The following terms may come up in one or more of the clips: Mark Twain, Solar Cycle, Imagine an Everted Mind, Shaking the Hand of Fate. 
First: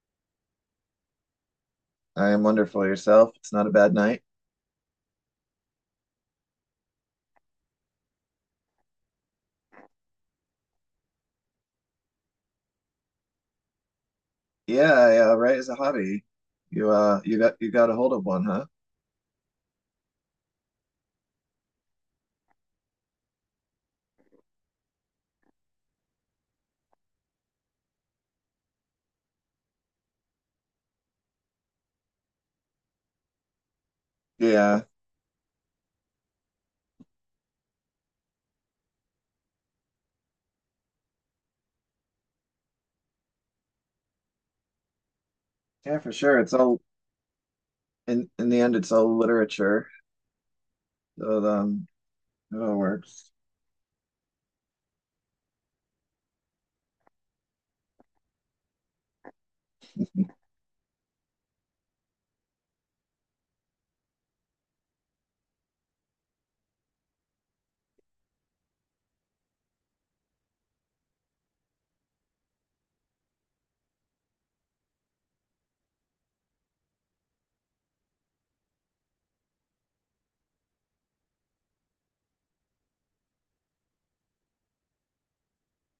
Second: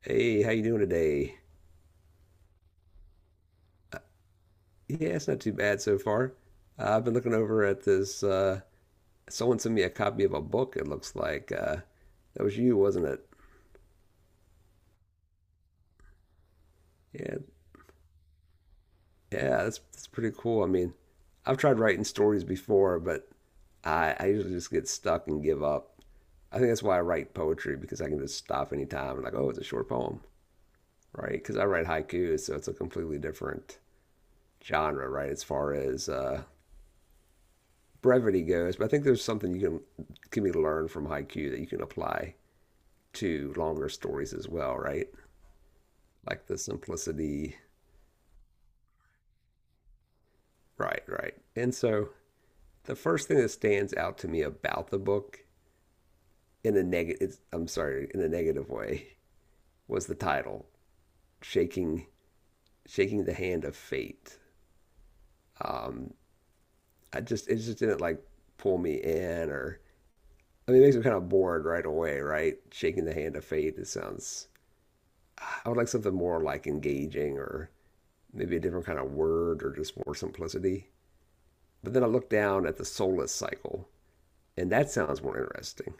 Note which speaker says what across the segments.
Speaker 1: Hey, how you doing today?
Speaker 2: I am wonderful yourself. It's not a bad night.
Speaker 1: Yeah, it's not too bad so far. I've been looking over at this. Someone sent me a copy of a book. It looks like that was you, wasn't it?
Speaker 2: Yeah, I, right as a hobby. You uh
Speaker 1: Yeah,
Speaker 2: you got you got a hold of one, huh?
Speaker 1: yeah, that's pretty cool. I mean, I've tried writing stories before, but I usually just get stuck and give up. I think that's why I write poetry because I can just stop anytime and like, oh, it's a short poem, right? Because I write haikus, so it's a completely different
Speaker 2: Yeah.
Speaker 1: genre, right? As far as brevity goes, but I think there's something you can be learned from haiku that you can apply to longer stories as well, right?
Speaker 2: Yeah, for sure.
Speaker 1: Like
Speaker 2: It's
Speaker 1: the
Speaker 2: all
Speaker 1: simplicity,
Speaker 2: in the end it's all literature.
Speaker 1: right, right.
Speaker 2: So
Speaker 1: And so
Speaker 2: it all
Speaker 1: the first
Speaker 2: works.
Speaker 1: thing that stands out to me about the book in a negative, I'm sorry, in a negative way, was the title, shaking shaking the hand of fate. I just it just didn't like pull me in, or I mean, it makes me kind of bored right away, right? Shaking the hand of fate. It sounds I would like something more like engaging or maybe a different kind of word or just more simplicity. But then I look down at the soulless cycle, and that sounds more interesting.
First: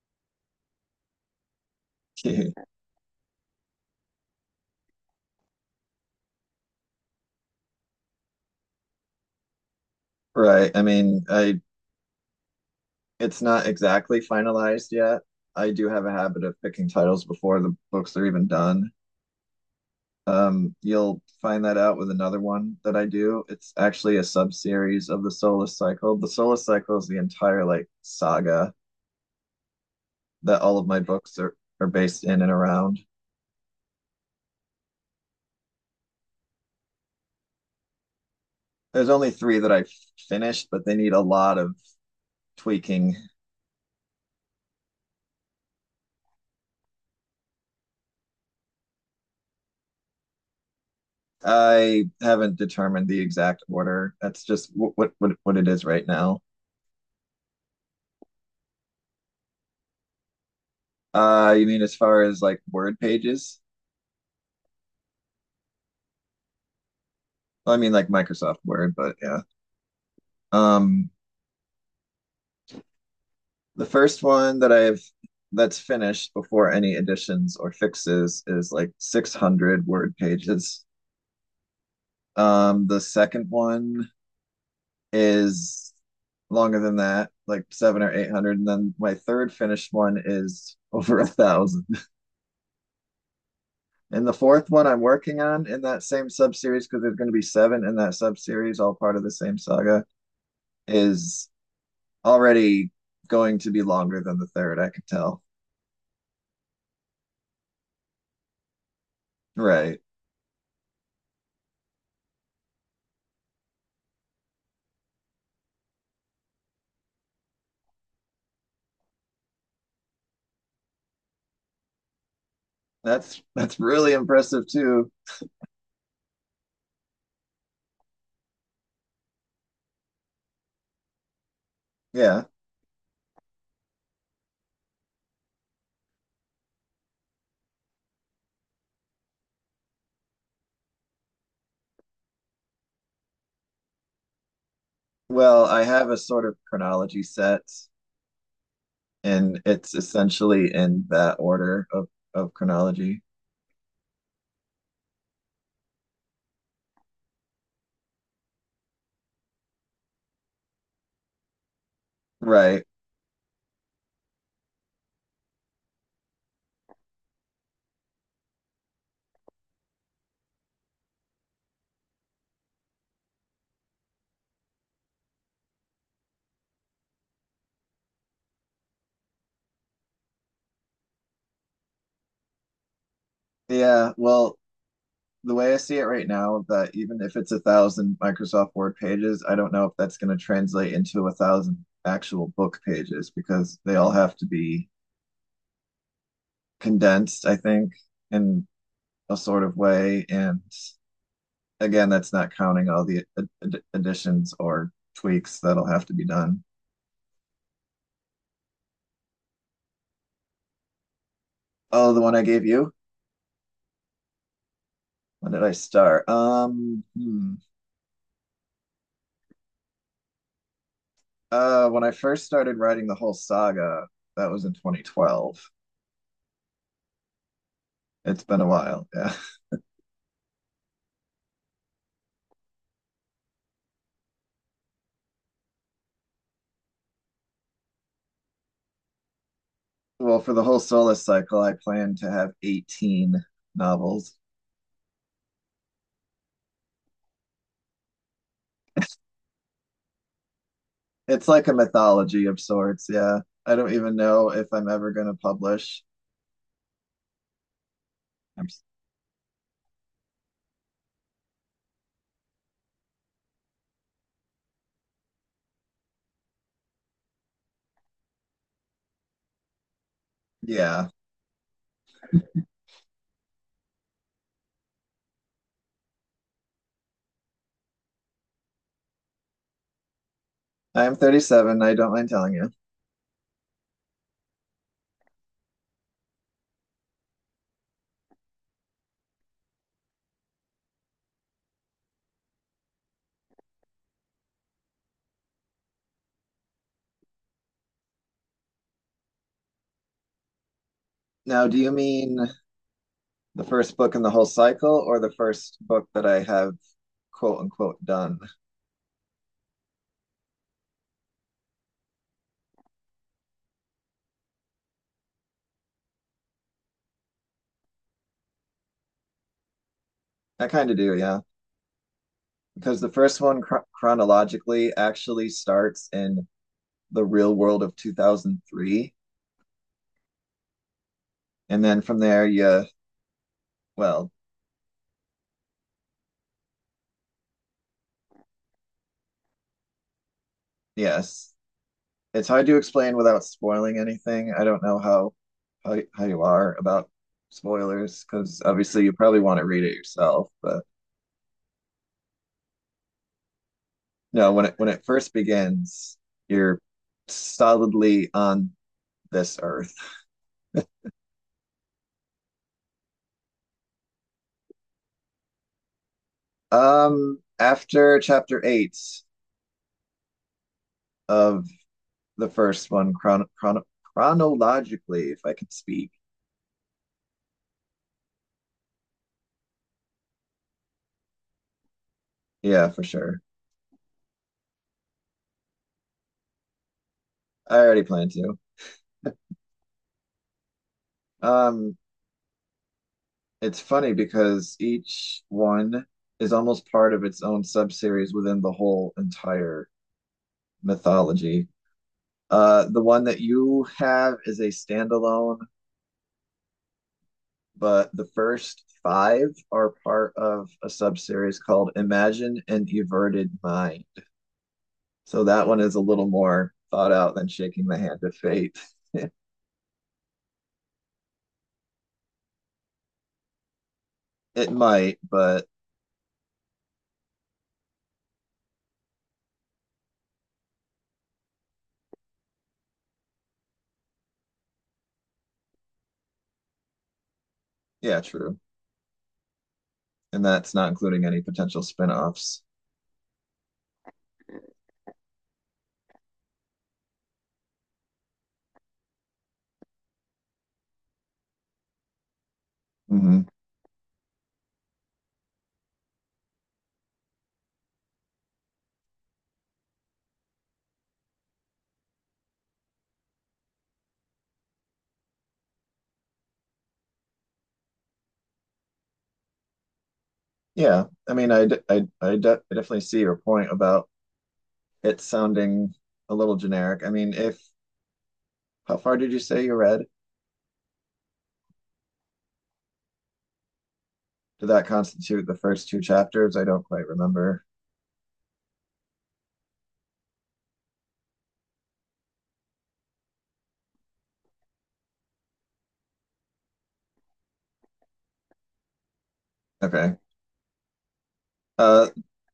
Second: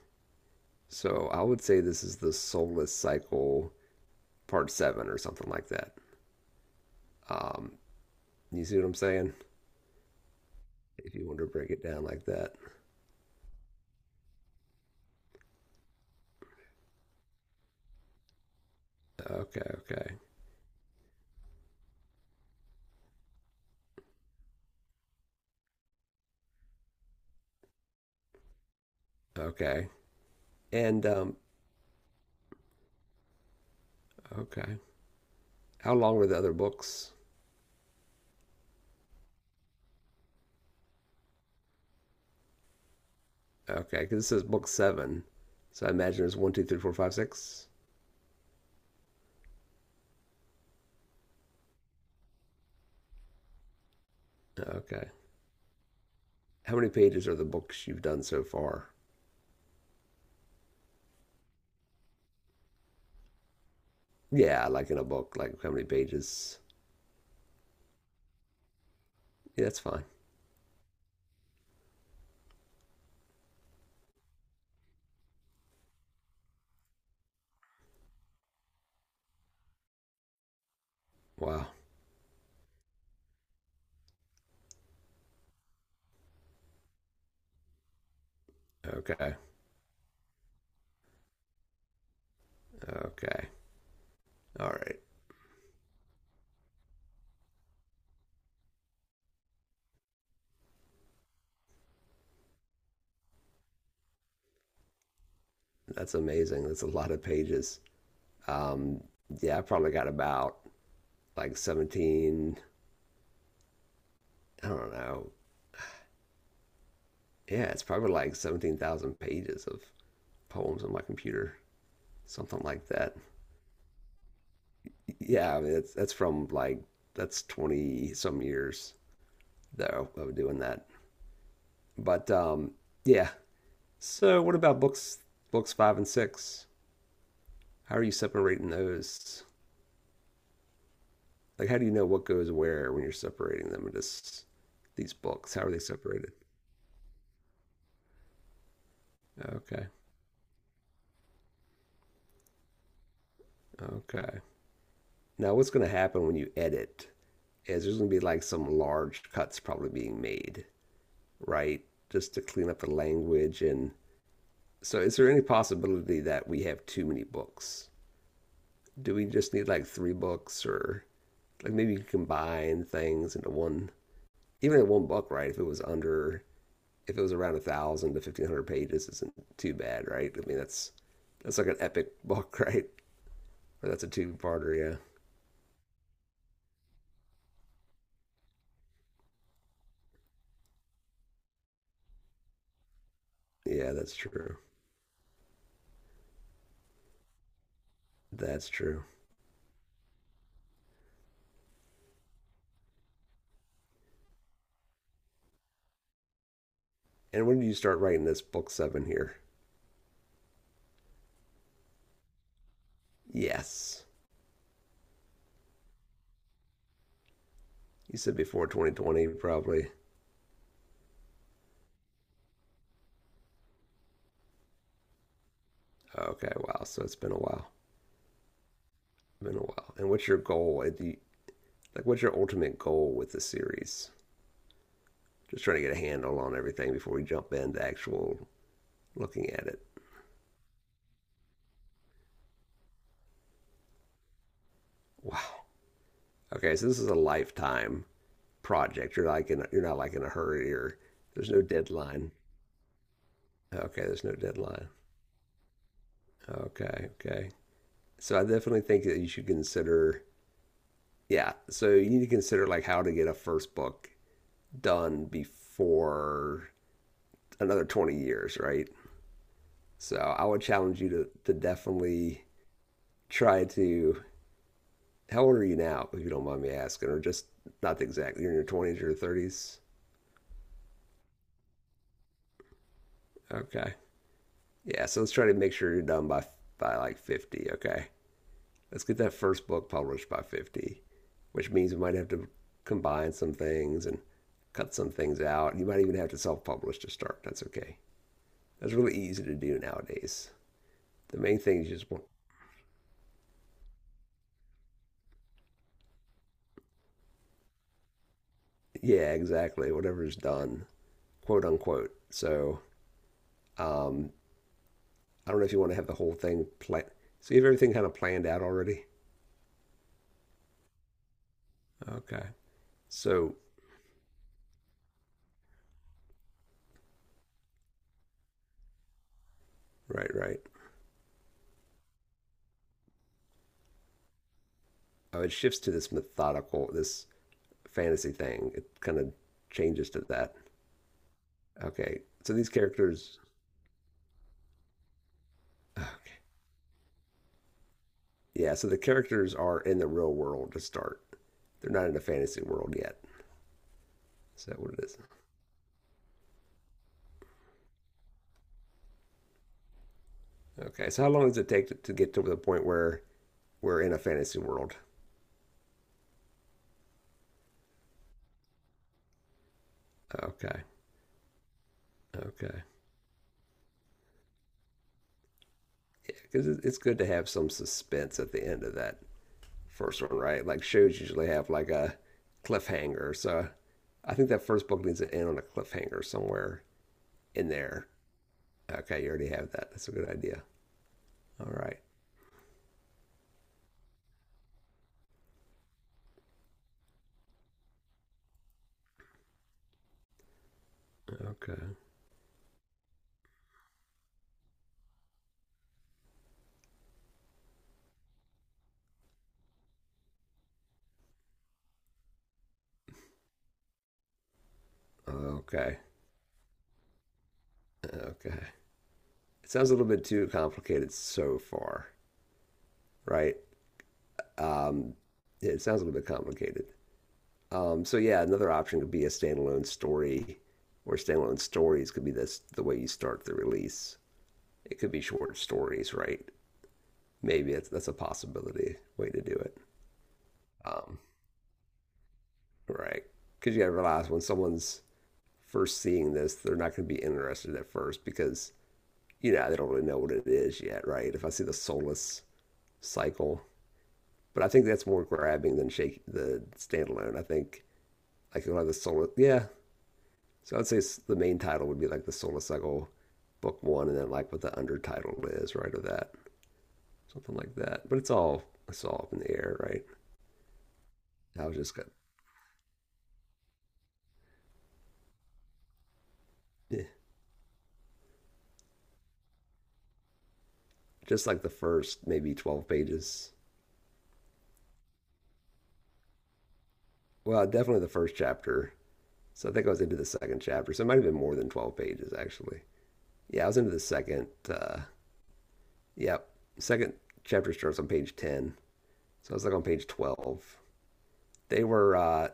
Speaker 1: So I would say this is the soulless cycle part seven or something like that. Um, you see what I'm saying?
Speaker 2: Right. I
Speaker 1: If
Speaker 2: mean,
Speaker 1: you want to
Speaker 2: I
Speaker 1: break it down like that.
Speaker 2: it's not exactly finalized yet. I do have a habit of picking titles before the books are even done.
Speaker 1: Okay, okay,
Speaker 2: You'll find that out with another one that I do. It's actually a sub-series of the Solar Cycle. The Solar Cycle is the entire like saga
Speaker 1: okay.
Speaker 2: that all of my
Speaker 1: And,
Speaker 2: books are based in and around.
Speaker 1: okay. How long were the other books?
Speaker 2: There's only three that I finished, but they need a lot of tweaking.
Speaker 1: Okay, because this is book seven. So I imagine there's one, two, three, four, five, six.
Speaker 2: I haven't determined the exact order. That's just
Speaker 1: Okay.
Speaker 2: what it is right now.
Speaker 1: How many pages are the books you've done so far?
Speaker 2: You mean as far as like Word pages?
Speaker 1: Yeah, like in a book, like how many pages?
Speaker 2: Well, I mean like Microsoft Word, but yeah.
Speaker 1: Yeah, that's fine.
Speaker 2: Um, the first one that I've that's finished before any additions or fixes is like 600 word pages.
Speaker 1: Wow.
Speaker 2: The second one is longer than that, like seven or eight hundred. And then my
Speaker 1: Okay.
Speaker 2: third finished one is over a thousand.
Speaker 1: Okay.
Speaker 2: And the fourth
Speaker 1: All
Speaker 2: one
Speaker 1: right.
Speaker 2: I'm working on in that same sub series, because there's going to be seven in that sub series, all part of the same saga, is already going to be longer than the third. I can tell.
Speaker 1: That's amazing. That's a lot of pages. Um, yeah, I probably
Speaker 2: Right.
Speaker 1: got about like 17, I don't know. Yeah, it's probably like 17,000 pages of poems on my computer, something like that.
Speaker 2: That's really impressive too.
Speaker 1: Yeah, I mean, that's from like, that's 20 some years though of doing that. But
Speaker 2: Yeah.
Speaker 1: yeah. So what about books five and six? How are you separating those? Like, how do you know what goes where when you're separating them into these books? How
Speaker 2: Well,
Speaker 1: are they
Speaker 2: I have a
Speaker 1: separated?
Speaker 2: sort of chronology set, and
Speaker 1: Okay,
Speaker 2: it's essentially in that order of chronology.
Speaker 1: okay. Now, what's going to happen when you edit is there's going to be like some large cuts probably being made, right? Just to clean up
Speaker 2: Right.
Speaker 1: the language. And so, is there any possibility that we have too many books? Do we just need like three books or like maybe you combine things into one, even in one book, right? If it was under if it was around 1,000 to 1,500 pages, isn't too bad, right? I mean, that's like an epic book, right? Or that's a
Speaker 2: Yeah, well,
Speaker 1: two-parter,
Speaker 2: the way I see it right now, that even if it's a thousand Microsoft Word pages, I don't know if that's going to translate into a thousand actual book pages
Speaker 1: yeah.
Speaker 2: because
Speaker 1: Yeah,
Speaker 2: they all
Speaker 1: that's
Speaker 2: have to
Speaker 1: true.
Speaker 2: be condensed, I think, in
Speaker 1: That's true.
Speaker 2: a sort of way. And again, that's not counting all the additions or tweaks that'll have to be done.
Speaker 1: And when did you start writing this book seven here?
Speaker 2: Oh, the one I gave you?
Speaker 1: Yes,
Speaker 2: When did I start? Hmm.
Speaker 1: you said before 2020, probably.
Speaker 2: When I first started writing the whole saga, that was in 2012.
Speaker 1: Okay, wow. So it's been a while.
Speaker 2: It's been a while. Yeah.
Speaker 1: Been a while. And what's your goal? Like, what's your ultimate goal with the series? Just trying to get a handle on everything before we jump into actual looking at it.
Speaker 2: Well, for the whole Solus cycle, I plan to have 18 novels.
Speaker 1: Wow. Okay, so this is a lifetime project. You're like in, a, you're not like in a hurry or
Speaker 2: It's
Speaker 1: there's no
Speaker 2: like a
Speaker 1: deadline.
Speaker 2: mythology of sorts. Yeah. I don't
Speaker 1: Okay,
Speaker 2: even
Speaker 1: there's no
Speaker 2: know if I'm
Speaker 1: deadline.
Speaker 2: ever going to publish.
Speaker 1: Okay, okay. So I
Speaker 2: I'm,
Speaker 1: definitely
Speaker 2: s-
Speaker 1: think that you should consider yeah, so you need to consider like how to get a first book done before another 20 years, right? So I would challenge
Speaker 2: yeah.
Speaker 1: you to definitely try to how old are you now, if you don't mind me asking, or just not exactly you're in your twenties or your thirties?
Speaker 2: I'm 37. I don't mind telling you.
Speaker 1: Okay. Yeah, so let's try to make sure you're done by like 50, okay? Let's get that first book published by 50, which means we might have to combine some things and cut some things out. You might even have to self publish to start. That's okay. That's really easy to do nowadays. The main
Speaker 2: Now, do
Speaker 1: thing is
Speaker 2: you
Speaker 1: just,
Speaker 2: mean the first book in the whole cycle or the first book that I have quote unquote done?
Speaker 1: yeah, exactly. Whatever is done, quote unquote. So um, I don't know if you want to have the whole thing planned. So you have everything kind of planned out already?
Speaker 2: I kind of do. Yeah.
Speaker 1: Okay.
Speaker 2: Because the first
Speaker 1: So,
Speaker 2: one chronologically actually starts in the real world of 2003.
Speaker 1: right, right.
Speaker 2: And then from there, well,
Speaker 1: Oh, it shifts to this methodical, this fantasy thing. It kind of changes to that.
Speaker 2: yes,
Speaker 1: Okay,
Speaker 2: it's
Speaker 1: so
Speaker 2: hard
Speaker 1: these
Speaker 2: to explain
Speaker 1: characters.
Speaker 2: without spoiling anything. I don't know how
Speaker 1: Okay.
Speaker 2: you are about spoilers because
Speaker 1: Yeah, so the
Speaker 2: obviously you probably
Speaker 1: characters
Speaker 2: want to
Speaker 1: are
Speaker 2: read it
Speaker 1: in the real
Speaker 2: yourself.
Speaker 1: world to
Speaker 2: But
Speaker 1: start. They're not in the fantasy world yet.
Speaker 2: no,
Speaker 1: Is that
Speaker 2: when
Speaker 1: what it
Speaker 2: it
Speaker 1: is?
Speaker 2: first begins, you're solidly on this earth.
Speaker 1: Okay, so how long does it take to get to the point where we're in a fantasy world?
Speaker 2: After chapter eight
Speaker 1: Okay,
Speaker 2: of the
Speaker 1: okay.
Speaker 2: first one, chronologically, if I could speak,
Speaker 1: Yeah, because it's good to have some suspense at the end of that first one, right? Like shows usually have like a
Speaker 2: yeah, for
Speaker 1: cliffhanger.
Speaker 2: sure.
Speaker 1: So I think that first book needs to end on a cliffhanger somewhere in
Speaker 2: I already
Speaker 1: there.
Speaker 2: planned to.
Speaker 1: Okay, you already have that. That's a good idea. All
Speaker 2: Um,
Speaker 1: right.
Speaker 2: It's funny because each one is almost part of its own subseries within the whole entire mythology.
Speaker 1: Okay.
Speaker 2: The one that you have is a standalone, but the first five are part of a subseries called Imagine an Everted Mind. So that one is
Speaker 1: Okay.
Speaker 2: a little more thought out than Shaking the Hand of
Speaker 1: Okay.
Speaker 2: Fate.
Speaker 1: It sounds a little bit too complicated so far, right?
Speaker 2: It
Speaker 1: Um,
Speaker 2: might, but
Speaker 1: yeah, it sounds a little bit complicated. So yeah, another option could be a standalone story, or standalone stories could be this the way you start the release. It could be short stories, right? Maybe that's a
Speaker 2: yeah, true.
Speaker 1: possibility way to do it.
Speaker 2: And that's not
Speaker 1: Um,
Speaker 2: including any potential spin-offs.
Speaker 1: right? Because you gotta realize when someone's first seeing this, they're not gonna be interested at first because you know they don't really know what it is yet, right? If I see the soulless
Speaker 2: Mhm.
Speaker 1: cycle But I think that's more grabbing than shake the standalone. I think like you'll have the solar. Yeah, so I'd say the main title would be like the Solar Cycle Book One, and then like what the undertitle is, right, or that something like that. But it's all up in the air, right?
Speaker 2: Yeah, I mean, I,
Speaker 1: I was
Speaker 2: d-
Speaker 1: just got
Speaker 2: I de- I definitely see your point about it sounding a little generic.
Speaker 1: yeah,
Speaker 2: I mean, if how far did you say you read?
Speaker 1: just like the first maybe 12 pages.
Speaker 2: Did that constitute the first two chapters? I don't quite remember.
Speaker 1: Well, definitely the first chapter. So I think I was into the second chapter. So it might have been more than 12 pages actually. Yeah, I was into the second. Yep, yeah, second chapter starts on page 10. So I was like on page
Speaker 2: Okay.
Speaker 1: 12 they
Speaker 2: Uh,
Speaker 1: were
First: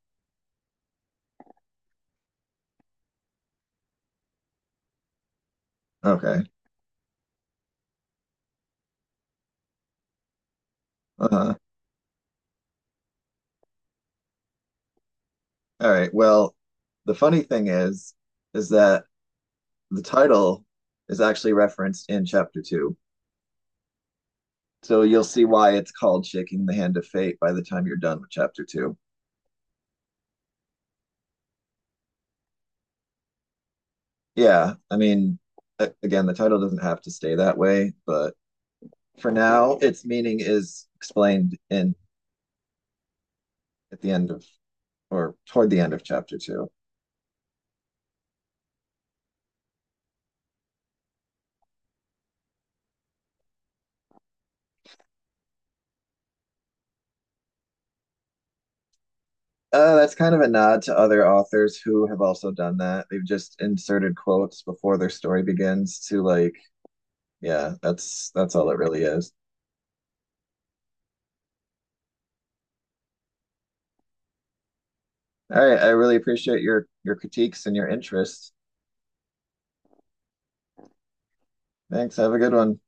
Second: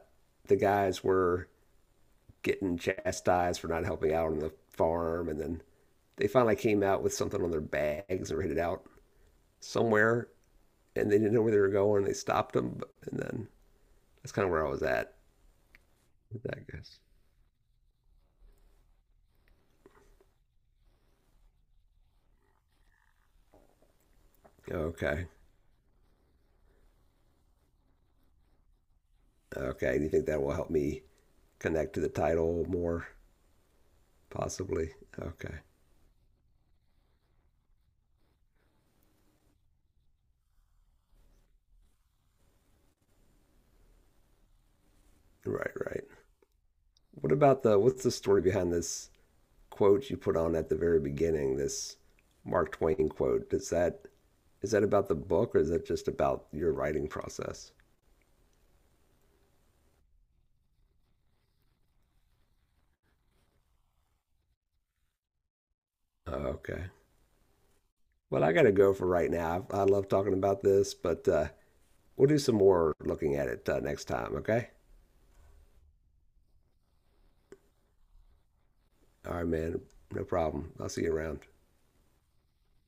Speaker 1: the guys were getting chastised for not helping out on the farm, and then they
Speaker 2: okay.
Speaker 1: finally came out with something on their bags and were headed out somewhere, and they didn't know where
Speaker 2: Uh-huh.
Speaker 1: they were going. They stopped them, and then that's kind of where I was at.
Speaker 2: All right.
Speaker 1: With
Speaker 2: Well,
Speaker 1: that guess.
Speaker 2: the funny thing is that the title is actually referenced in chapter two. So you'll
Speaker 1: Okay,
Speaker 2: see why it's called Shaking the Hand of Fate by the time you're done with chapter two.
Speaker 1: okay. Do you think that will help me connect to the title more,
Speaker 2: Yeah,
Speaker 1: possibly?
Speaker 2: I mean,
Speaker 1: Okay,
Speaker 2: again, the title doesn't have to stay that way, but for now, its meaning is explained in at the end of or toward
Speaker 1: right,
Speaker 2: the end of
Speaker 1: right.
Speaker 2: chapter two.
Speaker 1: What about the what's the story behind this quote you put on at the very beginning? This Mark Twain quote. Does that Is that about the book or is that just about your writing process?
Speaker 2: That's kind of a nod to other authors who have also done that. They've just inserted quotes before their story begins to
Speaker 1: Oh,
Speaker 2: like,
Speaker 1: okay.
Speaker 2: yeah, that's
Speaker 1: Well, I
Speaker 2: that's
Speaker 1: got
Speaker 2: all
Speaker 1: to
Speaker 2: it
Speaker 1: go
Speaker 2: really
Speaker 1: for right
Speaker 2: is.
Speaker 1: now. I love talking about this, but we'll do some more looking at it next time, okay?
Speaker 2: All right, I really appreciate your critiques and your interest.
Speaker 1: All right, man. No problem. I'll see you around.
Speaker 2: Thanks. Have a good one.